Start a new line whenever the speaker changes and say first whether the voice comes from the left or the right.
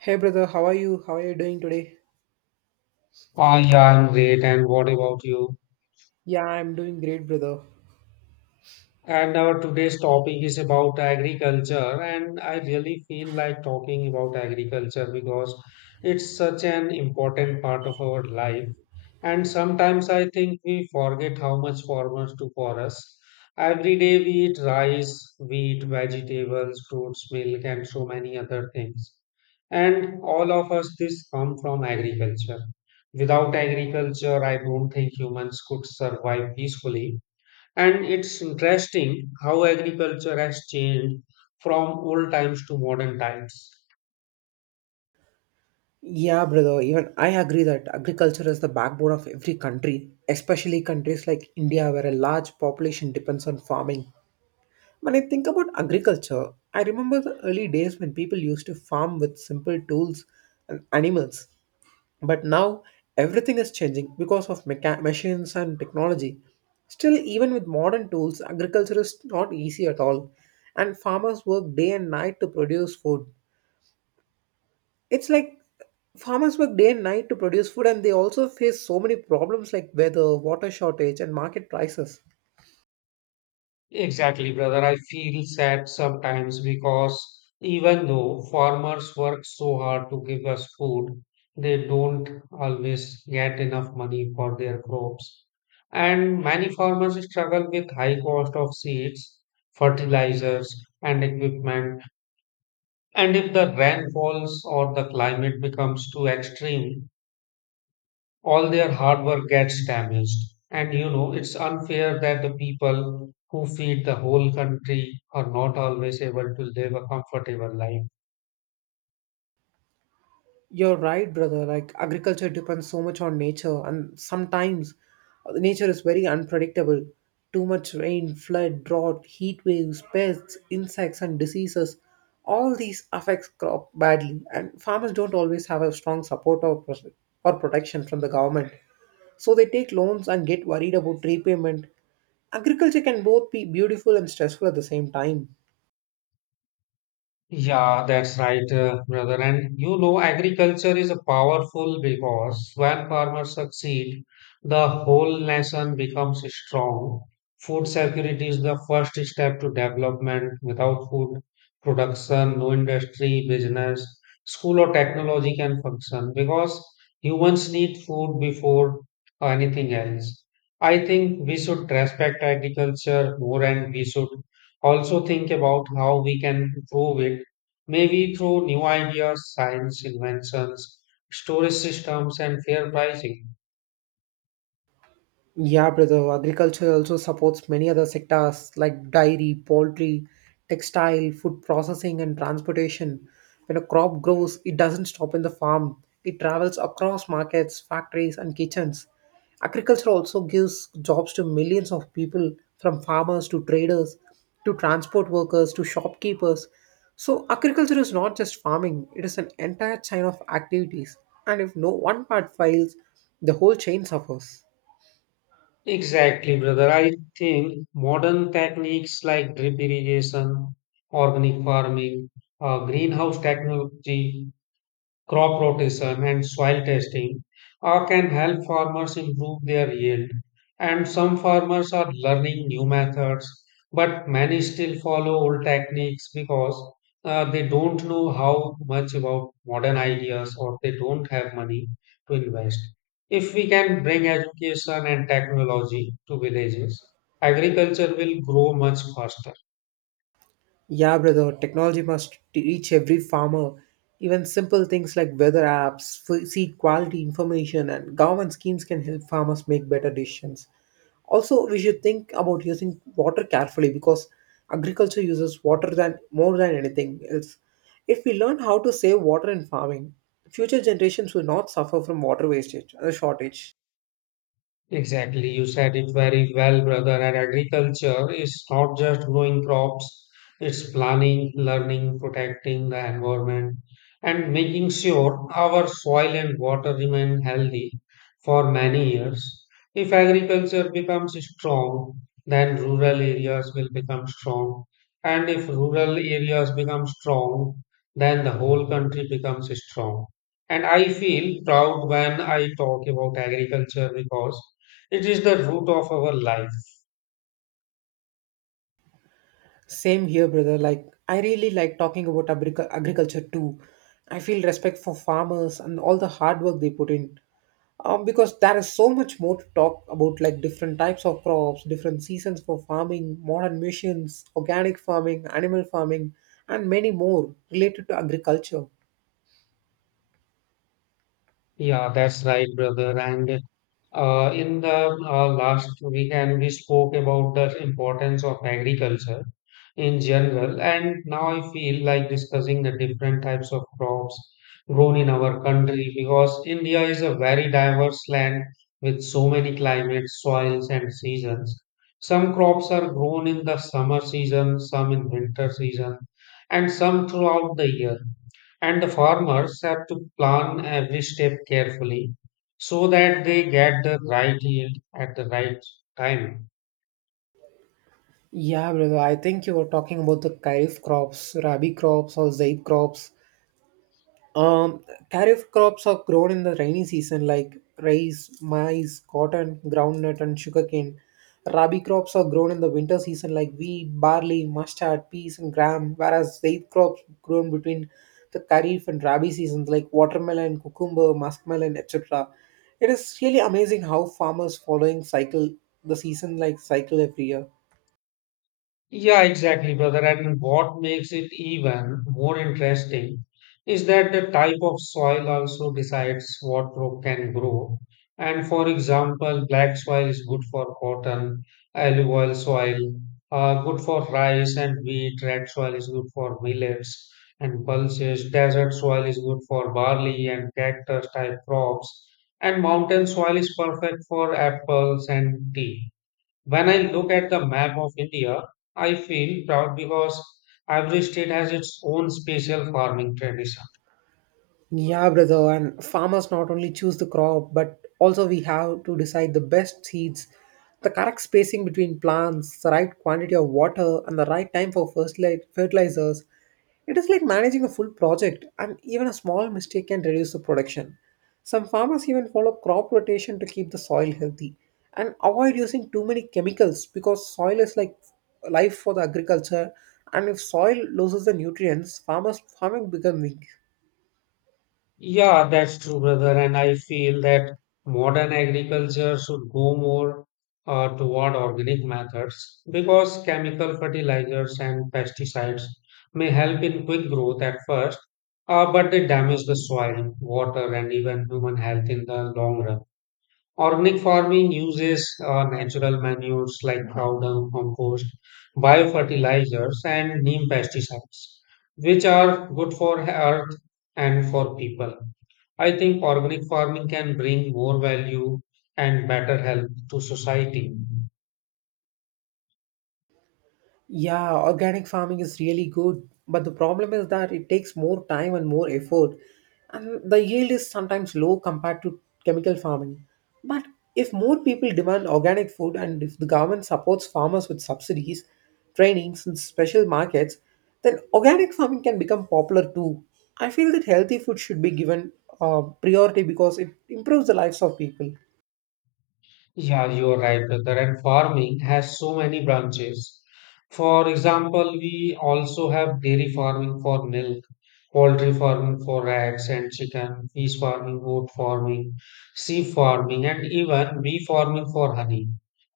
right: Hey brother, how are you? How are you doing today?
left: Ah, yeah, I'm great. And what about you?
right: Yeah, I'm doing great, brother.
left: And our today's topic is about agriculture, and I really feel like talking about agriculture because it's such an important part of our life. And sometimes I think we forget how much farmers do for us. Every day we eat rice, wheat, vegetables, fruits, milk, and so many other things. And all of us, this come from agriculture. Without agriculture, I don't think humans could survive peacefully and it's interesting how agriculture has changed from old times to modern times.
right: Yeah, brother, even I agree that agriculture is the backbone of every country, especially countries like India, where a large population depends on farming. When I think about agriculture, I remember the early days when people used to farm with simple tools and animals. But now everything is changing because of machines and technology. Still, even with modern tools, agriculture is not easy at all, and farmers work day and night to produce food. It's like Farmers work day and night to produce food, and they also face so many problems like weather, water shortage, and market prices.
left: Exactly, brother. I feel sad sometimes because even though farmers work so hard to give us food, they don't always get enough money for their crops. And many farmers struggle with high cost of seeds, fertilizers, and equipment. And if the rain falls or the climate becomes too extreme, all their hard work gets damaged. And you know, it's unfair that the people who feed the whole country are not always able to live a comfortable life.
right: You're right, brother. Like, agriculture depends so much on nature, and sometimes nature is very unpredictable. Too much rain, flood, drought, heat waves, pests, insects, and diseases. All these affects crop badly, and farmers don't always have a strong support or protection from the government. So they take loans and get worried about repayment. Agriculture can both be beautiful and stressful at the same time.
left: Yeah, that's right, brother. And you know, agriculture is a powerful because when farmers succeed, the whole nation becomes strong. Food security is the first step to development. Without food production, no industry, business, school, or technology can function because humans need food before anything else. I think we should respect agriculture more and we should also think about how we can improve it. Maybe through new ideas, science inventions, storage systems, and fair pricing.
right: Yeah, brother. Agriculture also supports many other sectors like dairy, poultry, textile, food processing, and transportation. When a crop grows, it doesn't stop in the farm, it travels across markets, factories, and kitchens. Agriculture also gives jobs to millions of people, from farmers to traders to transport workers to shopkeepers. So, agriculture is not just farming, it is an entire chain of activities. And if no one part fails, the whole chain suffers.
left: Exactly, brother. I think modern techniques like drip irrigation, organic farming, greenhouse technology, crop rotation and soil testing can help farmers improve their yield. And some farmers are learning new methods, but many still follow old techniques because they don't know how much about modern ideas or they don't have money to invest. If we can bring education and technology to villages, agriculture will grow much faster.
right: Yeah, brother, technology must reach every farmer. Even simple things like weather apps, seed quality information, and government schemes can help farmers make better decisions. Also, we should think about using water carefully because agriculture uses water than more than anything else. If we learn how to save water in farming, future generations will not suffer from water wastage or shortage.
left: Exactly, you said it very well, brother. And agriculture is not just growing crops, it's planning, learning, protecting the environment, and making sure our soil and water remain healthy for many years. If agriculture becomes strong, then rural areas will become strong. And if rural areas become strong, then the whole country becomes strong. And I feel proud when I talk about agriculture because it is the root of our life.
right: Same here, brother. Like, I really like talking about agriculture too. I feel respect for farmers and all the hard work they put in. Because there is so much more to talk about, like different types of crops, different seasons for farming, modern missions, organic farming, animal farming, and many more related to agriculture.
left: Yeah, that's right, brother. And in the last weekend, we spoke about the importance of agriculture in general. And now I feel like discussing the different types of crops grown in our country because India is a very diverse land with so many climates, soils, and seasons. Some crops are grown in the summer season, some in winter season, and some throughout the year. And the farmers have to plan every step carefully so that they get the right yield at the right time.
right: Yeah, brother, I think you were talking about the kharif crops, rabi crops, or zaid crops. Um, Kharif crops are grown in the rainy season like rice, maize, cotton, groundnut, and sugarcane. Rabi crops are grown in the winter season like wheat, barley, mustard, peas, and gram, whereas Zaid crops grown between the Kharif and Rabi seasons like watermelon, cucumber, muskmelon, etc. It is really amazing how farmers following cycle the season like cycle every year.
left: Yeah, exactly, brother. And what makes it even more interesting is that the type of soil also decides what crop can grow. And for example, black soil is good for cotton, olive oil soil, good for rice and wheat, red soil is good for millets and pulses, desert soil is good for barley and cactus type crops, and mountain soil is perfect for apples and tea. When I look at the map of India, I feel proud because every state has its own special farming tradition.
right: Yeah, brother, and farmers not only choose the crop, but also we have to decide the best seeds, the correct spacing between plants, the right quantity of water, and the right time for first light fertilizers. It is like managing a full project, and even a small mistake can reduce the production. Some farmers even follow crop rotation to keep the soil healthy and avoid using too many chemicals because soil is like life for the agriculture. And if soil loses the nutrients, farmers farming becomes weak.
left: Yeah, that's true, brother. And I feel that modern agriculture should go more toward organic methods because chemical fertilizers and pesticides may help in quick growth at first, but they damage the soil, water, and even human health in the long run. Organic farming uses natural manures like cow dung compost, biofertilizers, and neem pesticides, which are good for earth and for people. I think organic farming can bring more value and better health to society.
right: Yeah, organic farming is really good, but the problem is that it takes more time and more effort, and the yield is sometimes low compared to chemical farming. But if more people demand organic food and if the government supports farmers with subsidies, trainings, and special markets, then organic farming can become popular too. I feel that healthy food should be given priority because it improves the lives of people.
left: Yeah, you're right, brother. And farming has so many branches. For example, we also have dairy farming for milk, poultry farming for eggs and chicken, fish farming, goat farming, sea farming, and even bee farming for honey.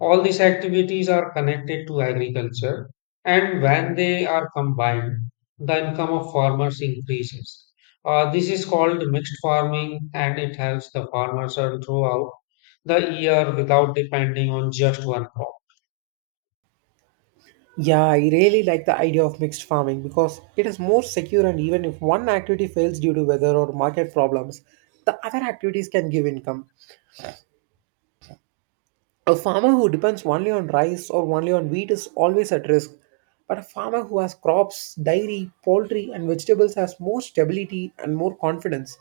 left: All these activities are connected to agriculture, and when they are combined, the income of farmers increases. This is called mixed farming, and it helps the farmers earn throughout the year without depending on just one crop.
right: Yeah, I really like the idea of mixed farming because it is more secure, and even if one activity fails due to weather or market problems, the other activities can give income. A farmer who depends only on rice or only on wheat is always at risk, but a farmer who has crops, dairy, poultry, and vegetables has more stability and more confidence.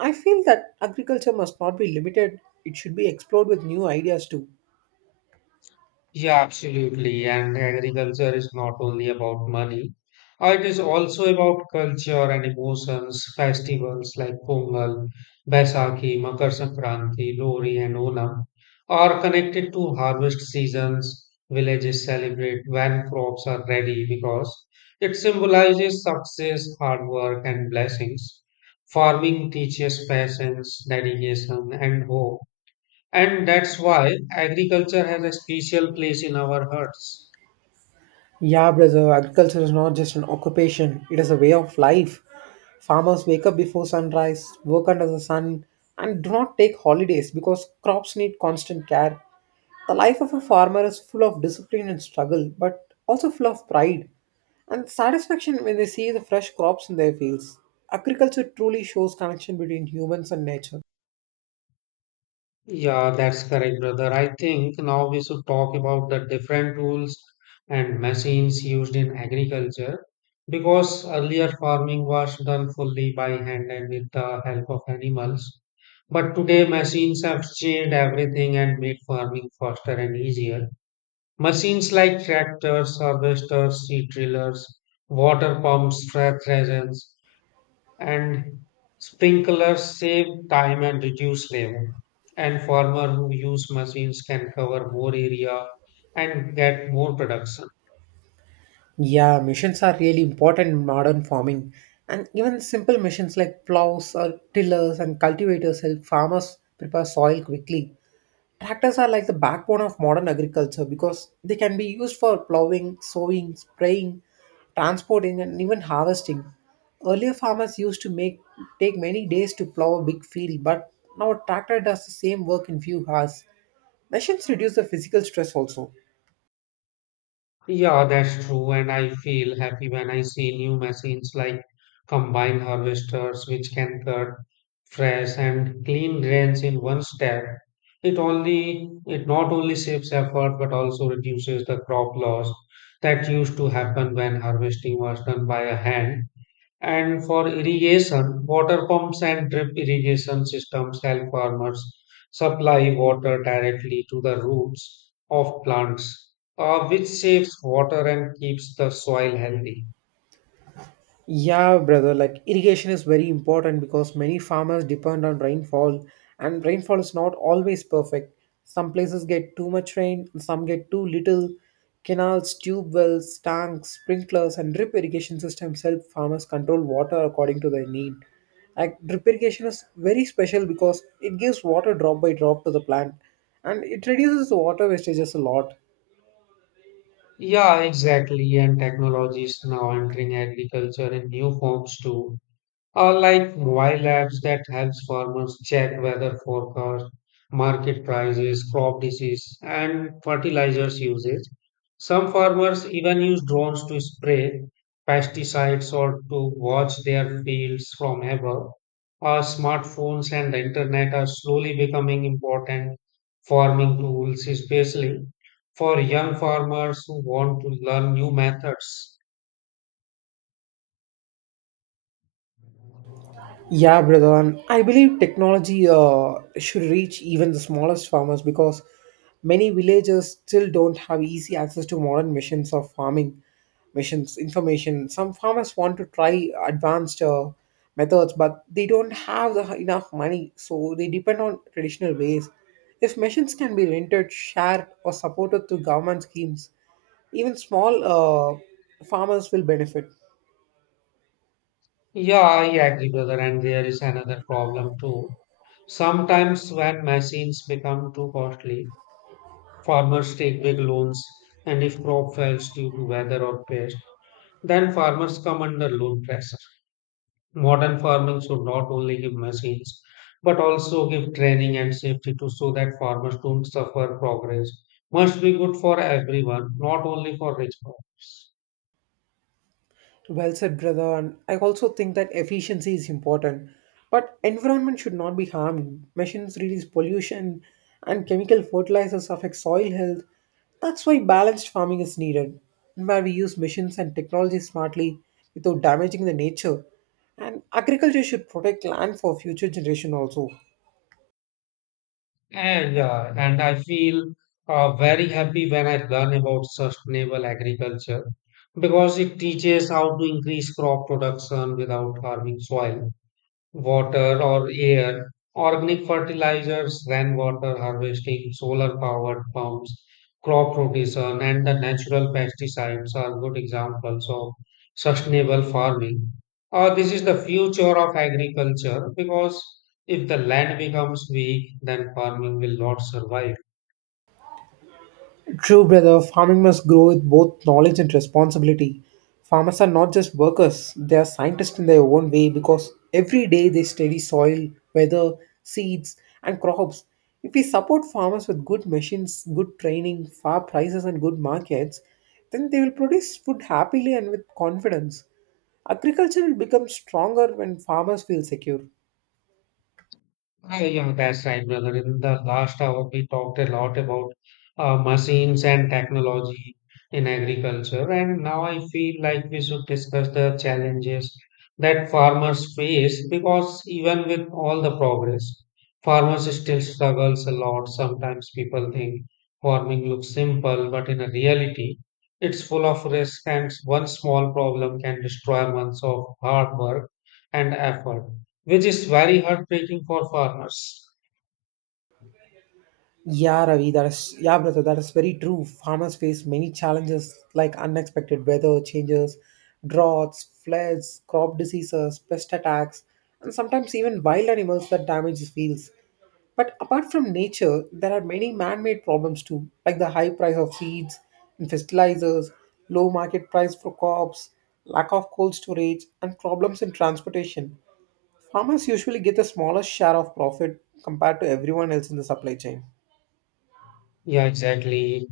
right: I feel that agriculture must not be limited, it should be explored with new ideas too.
left: Yeah, absolutely. And agriculture is not only about money, it is also about culture and emotions. Festivals like Pongal, Baisakhi, Makar Sankranti, Lori, and Onam are connected to harvest seasons. Villages celebrate when crops are ready because it symbolizes success, hard work, and blessings. Farming teaches patience, dedication, and hope. And that's why agriculture has a special place in our hearts.
right: Yeah, brother, agriculture is not just an occupation, it is a way of life. Farmers wake up before sunrise, work under the sun, and do not take holidays because crops need constant care. The life of a farmer is full of discipline and struggle, but also full of pride and satisfaction when they see the fresh crops in their fields. Agriculture truly shows connection between humans and nature.
left: Yeah, that's correct, brother. I think now we should talk about the different tools and machines used in agriculture because earlier farming was done fully by hand and with the help of animals. But today, machines have changed everything and made farming faster and easier. Machines like tractors, harvesters, seed drillers, water pumps, fertilizers, and sprinklers save time and reduce labor. And farmer who use machines can cover more area and get more production.
right: Yeah, machines are really important in modern farming. And even simple machines like plows or tillers and cultivators help farmers prepare soil quickly. Tractors are like the backbone of modern agriculture because they can be used for plowing, sowing, spraying, transporting, and even harvesting. Earlier, farmers used to make take many days to plow a big field, but now a tractor does the same work in few hours. Machines reduce the physical stress also.
left: Yeah, that's true, and I feel happy when I see new machines like combine harvesters which can cut fresh and clean grains in one step. It only it not only saves effort but also reduces the crop loss that used to happen when harvesting was done by a hand. And for irrigation, water pumps and drip irrigation systems help farmers supply water directly to the roots of plants, which saves water and keeps the soil healthy.
right: Yeah, brother, like irrigation is very important because many farmers depend on rainfall, and rainfall is not always perfect. Some places get too much rain, some get too little. Canals, tube wells, tanks, sprinklers, and drip irrigation systems help farmers control water according to their need. Like, drip irrigation is very special because it gives water drop by drop to the plant, and it reduces the water wastages a lot.
left: Yeah, exactly. And technology is now entering agriculture in new forms too. Or like mobile apps that helps farmers check weather forecast, market prices, crop disease, and fertilizers usage. Some farmers even use drones to spray pesticides or to watch their fields from above. Our smartphones and the internet are slowly becoming important farming tools, especially for young farmers who want to learn new methods.
right: Yeah, brother, and I believe technology should reach even the smallest farmers because many villagers still don't have easy access to modern missions of farming, missions information. Some farmers want to try advanced methods, but they don't have the, enough money, so they depend on traditional ways. If missions can be rented, shared, or supported through government schemes, even small farmers will benefit.
left: Yeah, I agree, brother. And there is another problem too. Sometimes, when machines become too costly, farmers take big loans, and if crop fails due to weather or pest, then farmers come under loan pressure. Modern farming should not only give machines but also give training and safety to so that farmers don't suffer. Progress must be good for everyone, not only for rich. People.
right: Well said, brother. And I also think that efficiency is important, but environment should not be harmed. Machines release pollution, and chemical fertilizers affect soil health. That's why balanced farming is needed, where we use machines and technology smartly without damaging the nature. And agriculture should protect land for future generation also.
left: And yeah, and I feel very happy when I learn about sustainable agriculture because it teaches how to increase crop production without harming soil water or air, organic fertilizers, rainwater harvesting, solar powered pumps, crop rotation, and the natural pesticides are good examples of sustainable farming. This is the future of agriculture because if the land becomes weak, then farming will not survive.
right: True, brother, farming must grow with both knowledge and responsibility. Farmers are not just workers, they are scientists in their own way because every day they study soil, weather, seeds, and crops. If we support farmers with good machines, good training, fair prices, and good markets, then they will produce food happily and with confidence. Agriculture will become stronger when farmers feel secure.
left: Ah, yeah, that's right, brother. In the last hour, we talked a lot about machines and technology in agriculture, and now I feel like we should discuss the challenges that farmers face because even with all the progress, farmers still struggles a lot. Sometimes people think farming looks simple, but in reality, it's full of risk, and one small problem can destroy months of hard work and effort which is very heartbreaking for farmers.
right: Yeah, brother, that is very true. Farmers face many challenges like unexpected weather changes, droughts, floods, crop diseases, pest attacks, and sometimes even wild animals that damage fields. But apart from nature, there are many man-made problems too, like the high price of seeds and fertilizers, low market price for crops, lack of cold storage, and problems in transportation. Farmers usually get the smallest share of profit compared to everyone else in the supply chain.
left: Yeah, exactly.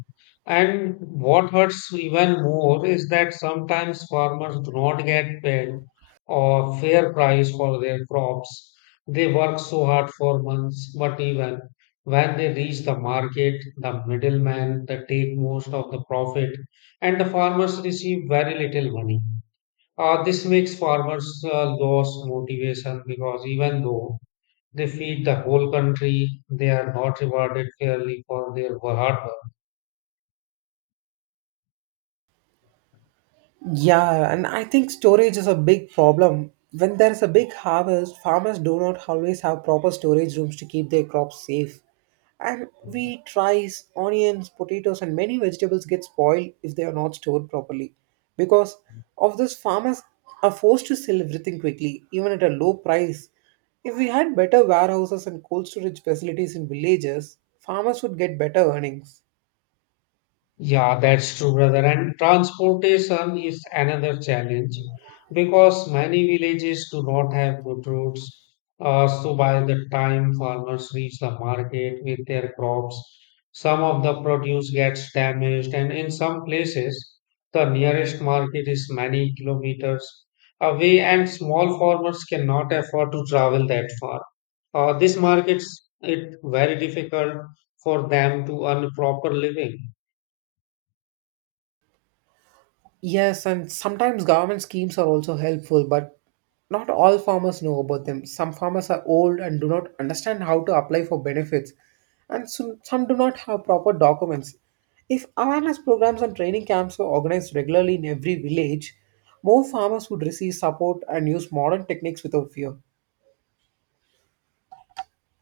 left: And what hurts even more is that sometimes farmers do not get paid or fair price for their crops. They work so hard for months, but even when they reach the market, the middlemen they take most of the profit, and the farmers receive very little money. This makes farmers lose motivation because even though They feed the whole country. They are not rewarded fairly for their hard work.
right: Yeah, and I think storage is a big problem. When there is a big harvest, farmers do not always have proper storage rooms to keep their crops safe. And wheat, rice, onions, potatoes, and many vegetables get spoiled if they are not stored properly. Because of this, farmers are forced to sell everything quickly, even at a low price. If we had better warehouses and cold storage facilities in villages, farmers would get better earnings.
left: Yeah, that's true, brother. And transportation is another challenge because many villages do not have good roads. So by the time farmers reach the market with their crops, some of the produce gets damaged, and in some places, the nearest market is many kilometers away, and small farmers cannot afford to travel that far. This markets it very difficult for them to earn proper living.
right: Yes, and sometimes government schemes are also helpful, but not all farmers know about them. Some farmers are old and do not understand how to apply for benefits, and some do not have proper documents. If awareness programs and training camps were organized regularly in every village, more farmers would receive support and use modern techniques without fear.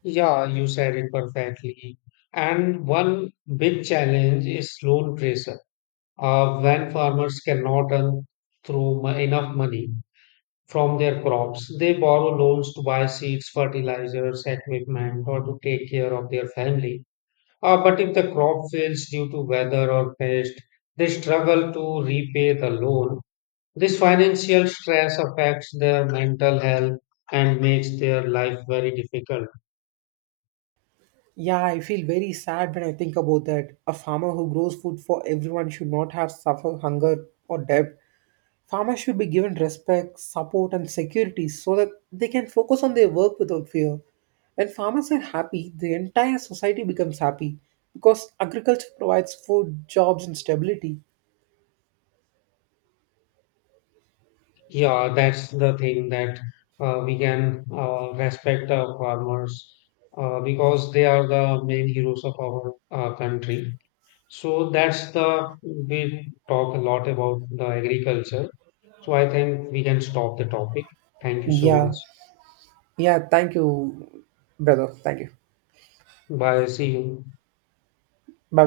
left: Yeah, you said it perfectly. And one big challenge is loan pressure. When farmers cannot earn through enough money from their crops, they borrow loans to buy seeds, fertilizers, equipment, or to take care of their family. But if the crop fails due to weather or pest, they struggle to repay the loan. This financial stress affects their mental health and makes their life very difficult.
right: Yeah, I feel very sad when I think about that. A farmer who grows food for everyone should not have suffer hunger or debt. Farmers should be given respect, support, and security so that they can focus on their work without fear. When farmers are happy, the entire society becomes happy because agriculture provides food, jobs, and stability.
left: Yeah, that's the thing that we can respect our farmers because they are the main heroes of our country. So that's the we talk a lot about the agriculture. So I think we can stop the topic. Thank you so much.
right: Yeah, yeah, thank you, brother. Thank you.
left: Bye. See you.
right: Bye.